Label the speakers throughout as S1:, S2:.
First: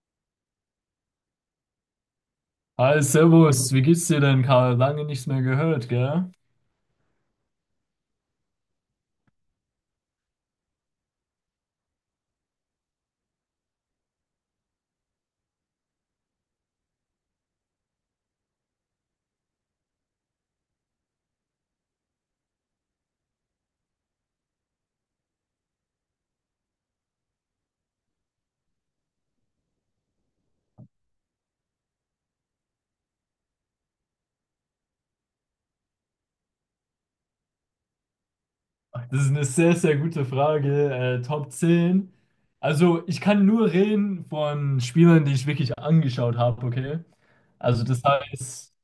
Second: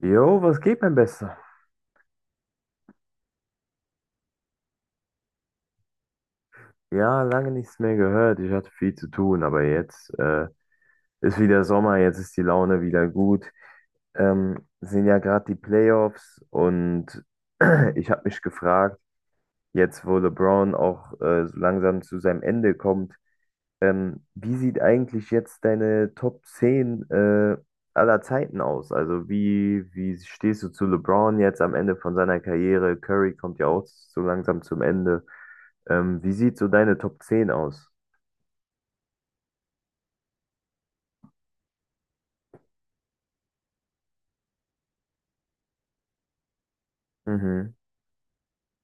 S1: Jo, was geht, mein Bester?
S2: Hi, Servus, wie geht's dir denn, Karl? Lange nichts mehr gehört, gell?
S1: Ja, lange nichts mehr gehört. Ich hatte viel zu tun, aber jetzt ist wieder Sommer, jetzt ist die Laune wieder gut. Sind ja gerade die Playoffs und ich habe mich gefragt, jetzt wo LeBron auch so langsam zu seinem Ende kommt, wie sieht eigentlich jetzt deine Top 10 aller Zeiten aus? Also wie stehst du zu LeBron jetzt am Ende von seiner Karriere? Curry kommt ja auch so langsam zum Ende. Wie sieht so deine Top 10 aus?
S2: Das ist eine sehr, sehr gute Frage. Top 10. Also, ich kann nur reden von Spielern, die ich wirklich angeschaut habe, okay?
S1: Mhm.
S2: Also, das heißt,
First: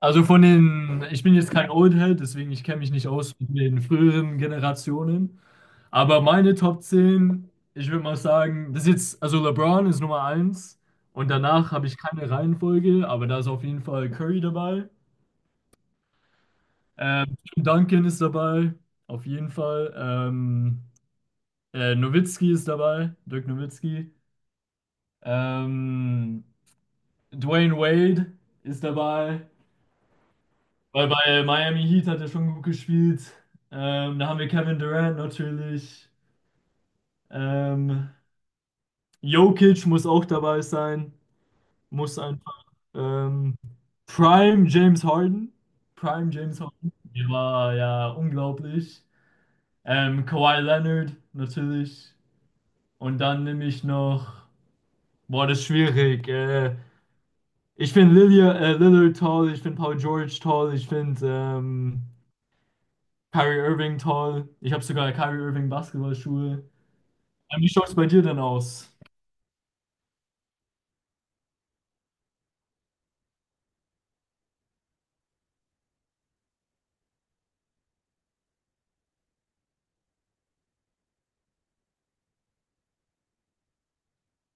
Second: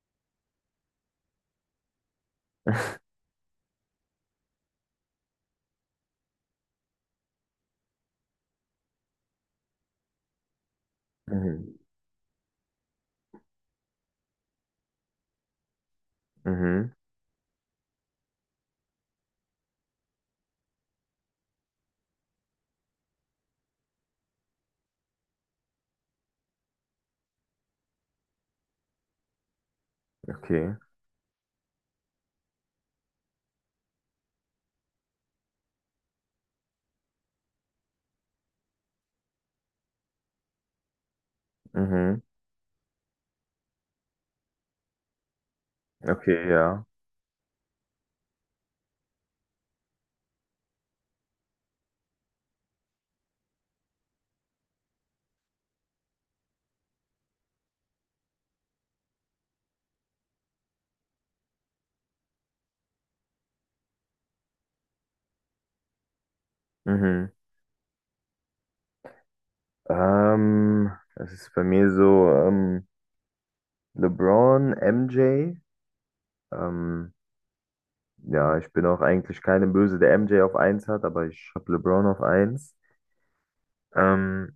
S2: ich bin jetzt kein Oldhead, deswegen ich kenne mich nicht aus mit den früheren Generationen. Aber meine Top 10, ich würde mal sagen, also LeBron ist Nummer eins und danach
S1: Mhm.
S2: habe ich keine Reihenfolge, aber da ist auf jeden Fall Curry dabei.
S1: Mhm.
S2: Tim Duncan ist dabei, auf jeden Fall. Nowitzki ist dabei, Dirk Nowitzki. Ähm, Dwayne Wade ist dabei,
S1: Okay.
S2: weil bei Miami Heat hat er schon gut gespielt. Da haben wir Kevin Durant natürlich. Ähm, Jokic muss auch dabei sein, muss
S1: Mhm.
S2: einfach. Ähm, Prime James Harden. Prime
S1: Okay,
S2: James
S1: ja.
S2: Harden. Der war ja unglaublich. Kawhi Leonard natürlich. Und dann nehme ich noch. Boah, das ist schwierig. Ich finde Lillard toll, ich finde Paul George toll, ich finde Kyrie Irving toll. Ich habe sogar Kyrie Irving Basketballschuhe.
S1: Mhm.
S2: Wie schaut es bei dir denn aus?
S1: Das ist bei mir so, LeBron, MJ. Ähm, ja, ich bin auch eigentlich keine Böse, der MJ auf eins hat, aber ich habe LeBron auf eins. Ähm,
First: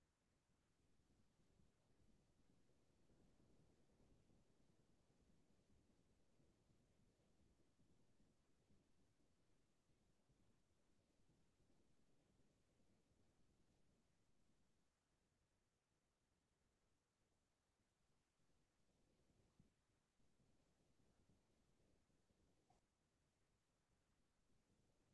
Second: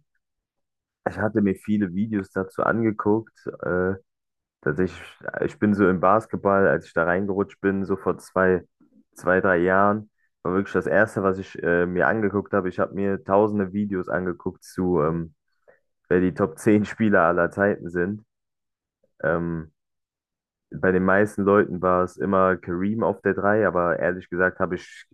S1: Ich hatte mir viele Videos dazu angeguckt. Tatsächlich, ich bin so im Basketball, als ich da reingerutscht bin, so vor zwei, zwei, drei Jahren, war wirklich das Erste, was ich mir angeguckt habe. Ich habe mir tausende Videos angeguckt zu, wer die Top 10 Spieler aller Zeiten sind. Ähm, Bei den meisten Leuten war es immer Kareem auf der drei, aber ehrlich gesagt habe ich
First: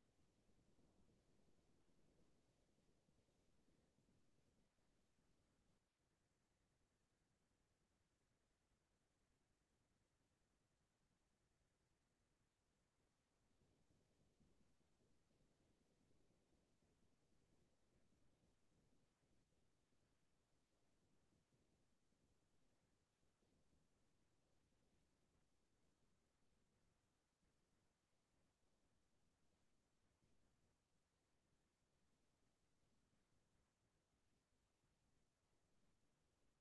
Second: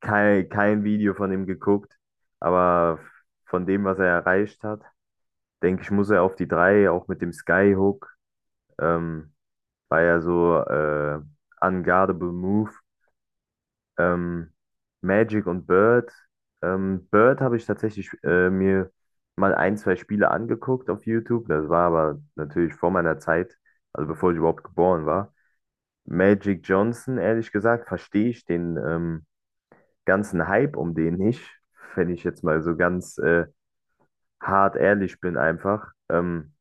S1: kein Video von ihm geguckt. Aber von dem, was er erreicht hat, denke ich, muss er auf die drei, auch mit dem Skyhook. Ähm, War ja so Unguardable Move. Ähm, Magic und Bird. Bird habe ich tatsächlich mir mal ein, zwei Spiele angeguckt auf YouTube. Das war aber natürlich vor meiner Zeit, also bevor ich überhaupt geboren war. Magic Johnson, ehrlich gesagt, verstehe ich den ganzen Hype um den nicht, wenn ich jetzt mal so ganz hart ehrlich bin einfach.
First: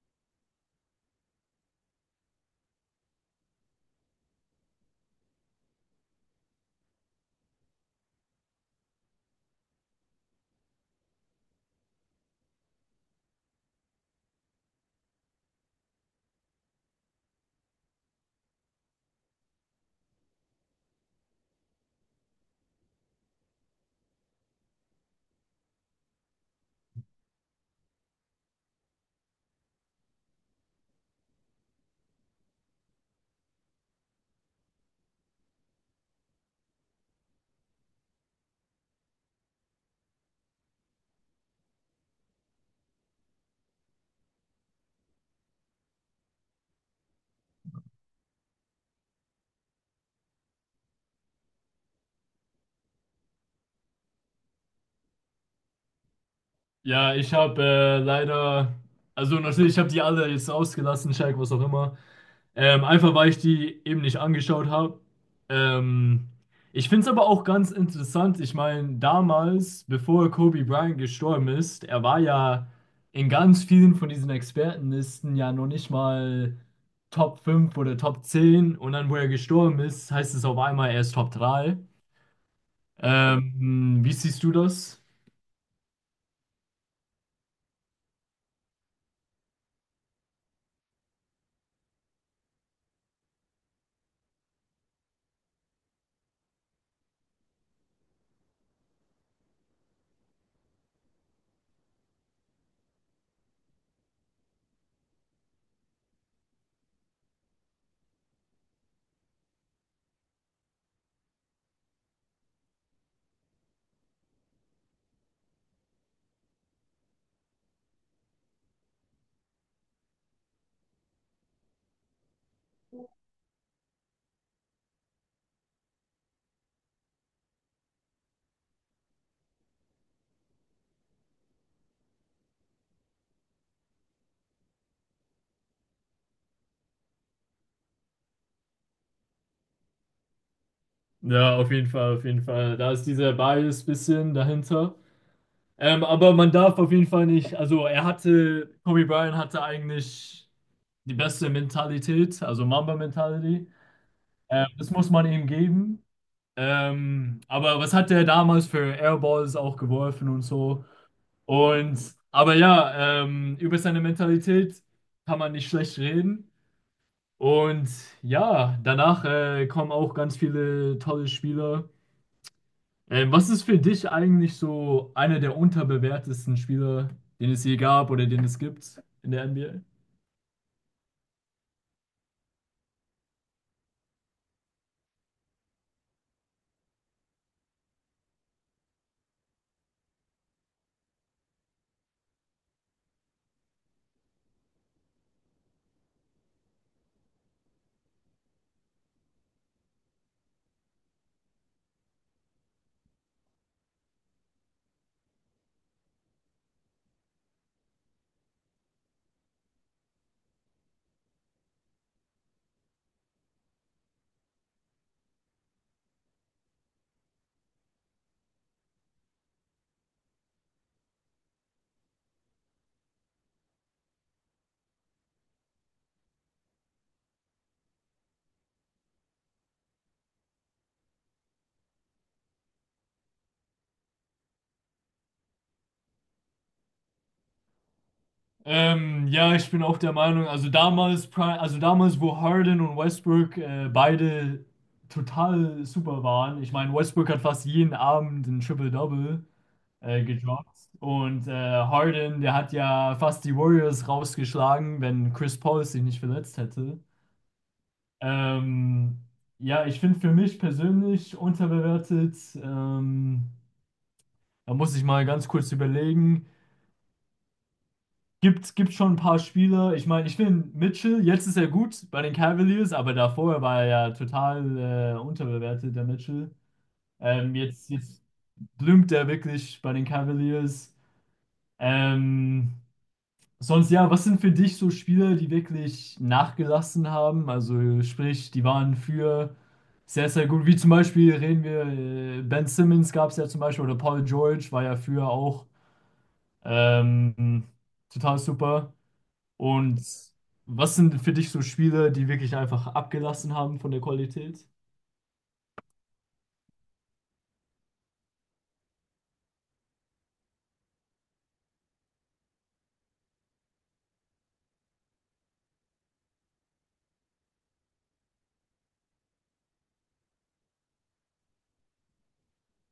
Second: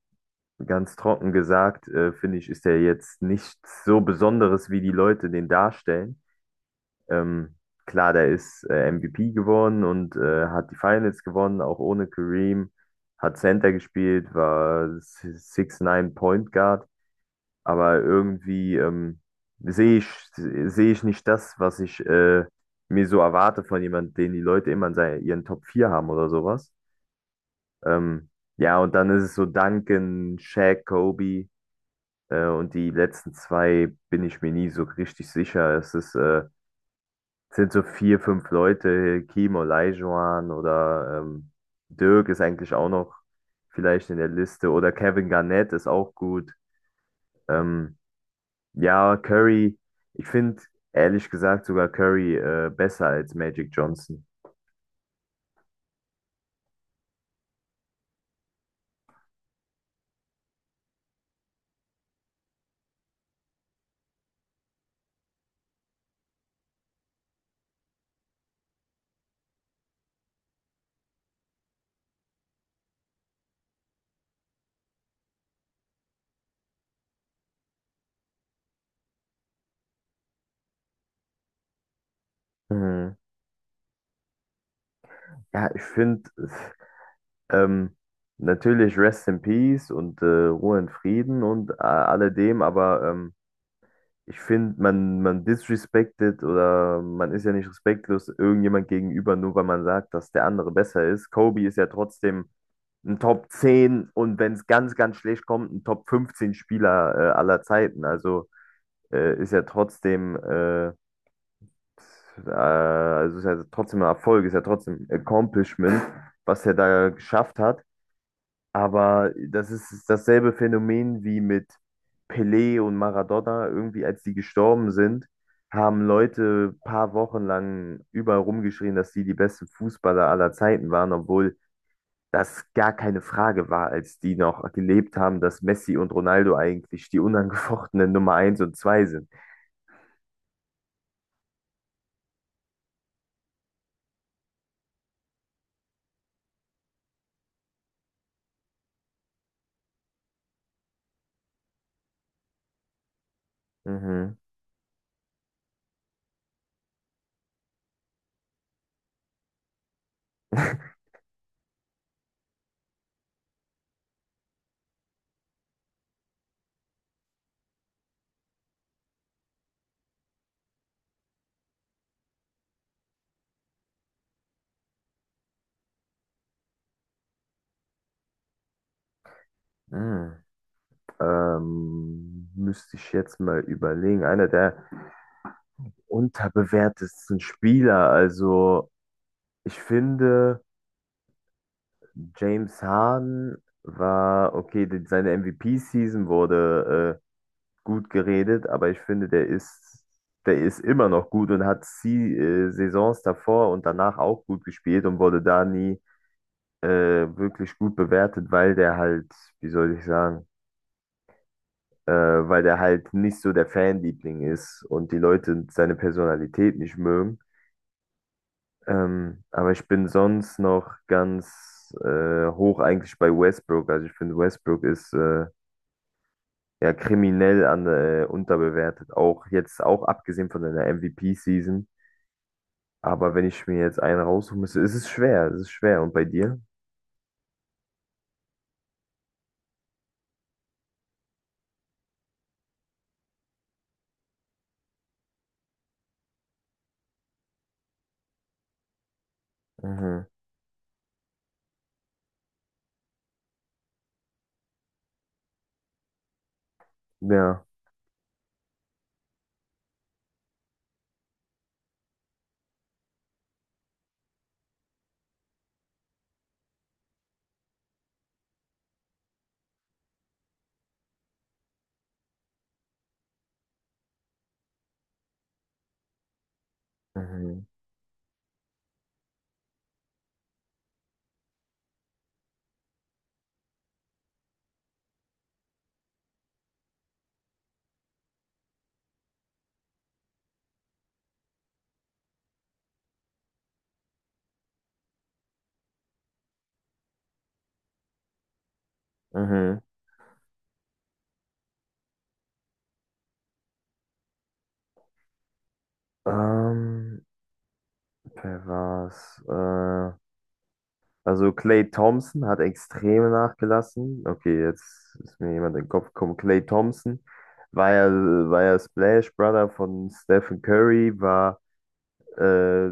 S1: Ganz trocken gesagt, finde ich, ist er jetzt nichts so Besonderes, wie die Leute den darstellen. Ähm, klar, der ist MVP geworden und hat die Finals gewonnen, auch ohne Kareem. Hat Center gespielt, war 6'9 Point Guard, aber irgendwie sehe ich, sehe ich nicht das, was ich mir so erwarte von jemandem, den die Leute immer in seinen, ihren Top 4 haben oder sowas. Ähm, ja, und dann ist es so Duncan, Shaq, Kobe und die letzten zwei bin ich mir nie so richtig sicher. Es ist sind so vier, fünf Leute, Kim Olajuwon oder Dirk ist eigentlich auch noch vielleicht in der Liste oder Kevin Garnett ist auch gut. Ähm, ja, Curry, ich finde ehrlich gesagt sogar Curry besser als Magic Johnson.
S2: Ja, ich habe leider. Also natürlich, ich habe die alle jetzt ausgelassen, Shaq, was auch immer. Einfach weil ich die eben nicht angeschaut habe. Ähm, Ich finde es aber auch ganz interessant. Ich meine, damals, bevor Kobe Bryant gestorben ist, er war ja in ganz vielen von diesen Expertenlisten ja noch nicht mal Top 5 oder Top 10. Und dann, wo er gestorben ist, heißt es auf einmal, er ist Top 3.
S1: Mhm.
S2: Wie siehst du das?
S1: Ja, ich finde ähm, natürlich Rest in Peace und Ruhe in Frieden und alledem, aber ich finde, man disrespected, oder man ist ja nicht respektlos irgendjemand gegenüber, nur weil man sagt, dass der andere besser ist. Kobe ist ja trotzdem ein Top 10 und wenn es ganz, ganz schlecht kommt, ein Top 15 Spieler aller Zeiten. Also ist ja trotzdem, also ist ja trotzdem ein Erfolg, ist ja trotzdem ein Accomplishment, was er da geschafft hat. Aber das ist dasselbe Phänomen wie mit Pelé und Maradona. Irgendwie, als die gestorben sind, haben Leute paar Wochen lang überall rumgeschrien, dass die die besten Fußballer aller Zeiten waren, obwohl das gar keine Frage war, als die noch gelebt haben, dass Messi und Ronaldo eigentlich die unangefochtenen Nummer eins und zwei sind.
S2: Ja, auf jeden Fall, auf jeden Fall. Da ist dieser Bias bisschen dahinter. Aber man darf auf jeden Fall nicht, also er hatte, Kobe Bryant hatte eigentlich die beste Mentalität, also Mamba-Mentality.
S1: Mhm.
S2: Das muss man ihm geben. Aber was hat er damals für Airballs auch geworfen und so? Und, aber ja, über seine Mentalität kann man nicht schlecht reden. Und ja, danach kommen auch ganz viele tolle Spieler. Was ist für dich eigentlich so einer der unterbewertesten Spieler, den es je gab oder den es gibt in der NBA?
S1: Hm, Müsste ich jetzt mal überlegen. Einer der unterbewertesten Spieler. Also, ich finde, James Harden war, okay, seine MVP-Season wurde gut geredet, aber ich finde, der ist immer noch gut und hat sie, Saisons davor und danach auch gut gespielt und wurde da nie äh, wirklich gut bewertet, weil der halt, wie soll ich sagen, weil der halt nicht so der Fanliebling ist und die Leute seine Personalität nicht mögen. Aber ich bin sonst noch ganz hoch eigentlich bei Westbrook. Also ich finde, Westbrook ist ja kriminell an, unterbewertet. Auch jetzt, auch abgesehen von seiner MVP-Season. Aber wenn ich mir jetzt einen raussuchen müsste, ist es schwer. Es ist schwer. Und bei dir?
S2: Ja, ich bin auch der Meinung, also damals, wo Harden und Westbrook beide total super waren. Ich meine, Westbrook hat fast jeden Abend ein Triple-Double
S1: Mhm.
S2: gedroppt. Und Harden, der hat ja fast die Warriors rausgeschlagen, wenn Chris Paul sich nicht verletzt hätte.
S1: Ja.
S2: Ähm, ja, ich finde für mich persönlich unterbewertet. Da muss ich mal ganz kurz überlegen. Gibt schon ein paar Spieler. Ich meine, ich finde Mitchell, jetzt ist er gut bei den Cavaliers, aber davor war er ja total unterbewertet, der Mitchell.
S1: Mhm.
S2: Jetzt blümt er wirklich bei den Cavaliers. Ähm, Sonst ja, was sind für dich so Spiele, die wirklich nachgelassen haben? Also sprich, die waren für sehr, sehr gut. Wie zum Beispiel reden wir, Ben Simmons gab es ja zum Beispiel oder Paul George war ja früher auch ähm, total super.
S1: Mhm.
S2: Und was sind für dich so Spiele, die wirklich einfach abgelassen haben von der Qualität?
S1: Ähm, Wer war's? Also Klay Thompson hat extrem nachgelassen. Okay, jetzt ist mir jemand in den Kopf gekommen. Klay Thompson war ja, war ja Splash Brother von Stephen Curry, war äh,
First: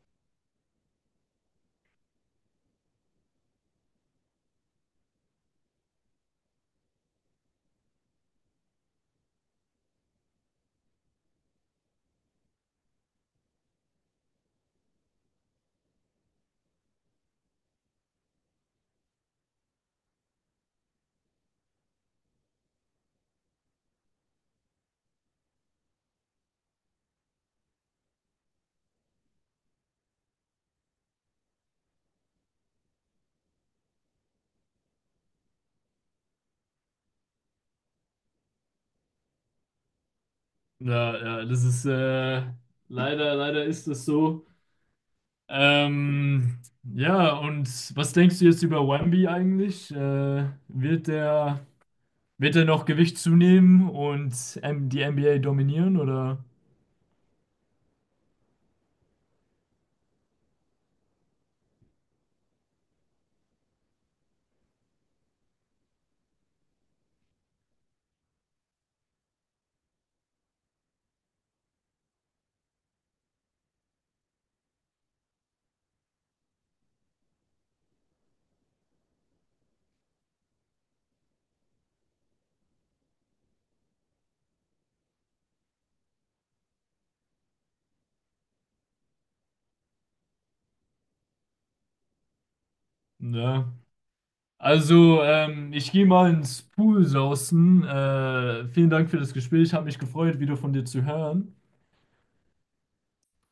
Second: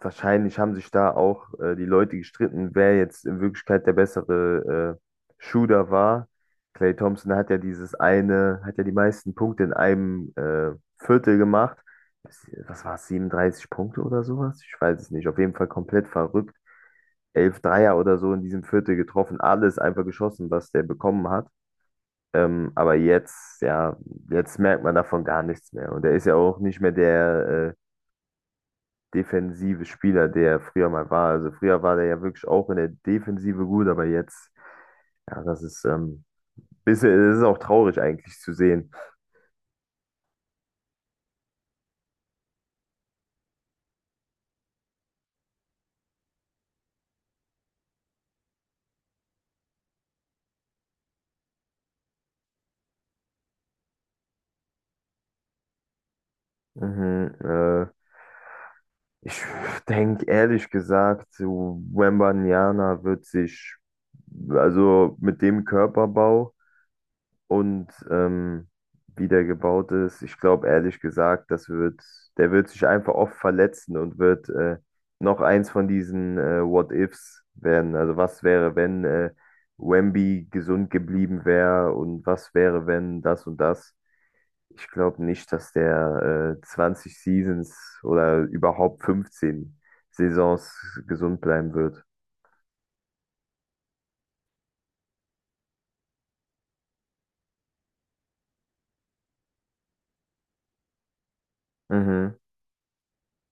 S1: wahrscheinlich haben sich da auch die Leute gestritten, wer jetzt in Wirklichkeit der bessere Shooter war. Klay Thompson hat ja dieses eine, hat ja die meisten Punkte in einem Viertel gemacht. Was war es, 37 Punkte oder sowas? Ich weiß es nicht. Auf jeden Fall komplett verrückt 11 Dreier oder so in diesem Viertel getroffen, alles einfach geschossen, was der bekommen hat. Aber jetzt, ja, jetzt merkt man davon gar nichts mehr. Und er ist ja auch nicht mehr der defensive Spieler, der er früher mal war. Also früher war der ja wirklich auch in der Defensive gut, aber jetzt, ja, das ist bisschen, das ist auch traurig eigentlich zu sehen.
S2: Ja, ja, das ist leider ist es so. Ähm, ja, und was denkst du jetzt über Wemby eigentlich? Wird er noch Gewicht zunehmen und die NBA dominieren oder?
S1: Mhm, äh, Ich denke ehrlich gesagt, Wembanyama wird sich, also mit dem Körperbau, und wie der gebaut ist. Ich glaube ehrlich gesagt, das wird, der wird sich einfach oft verletzen und wird noch eins von diesen What-Ifs werden. Also was wäre, wenn Wemby gesund geblieben wäre und was wäre, wenn das und das. Ich glaube nicht, dass der 20 Seasons oder überhaupt 15 Saisons gesund bleiben wird.
S2: Ja. Also, ich gehe mal ins Pool sausen. Vielen Dank für das Gespräch. Hat mich gefreut, wieder von dir zu hören.
S1: Mhm.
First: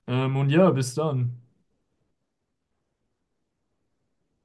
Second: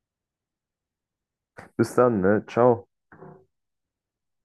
S2: Und ja, bis dann.
S1: Bis dann, ne? Ciao.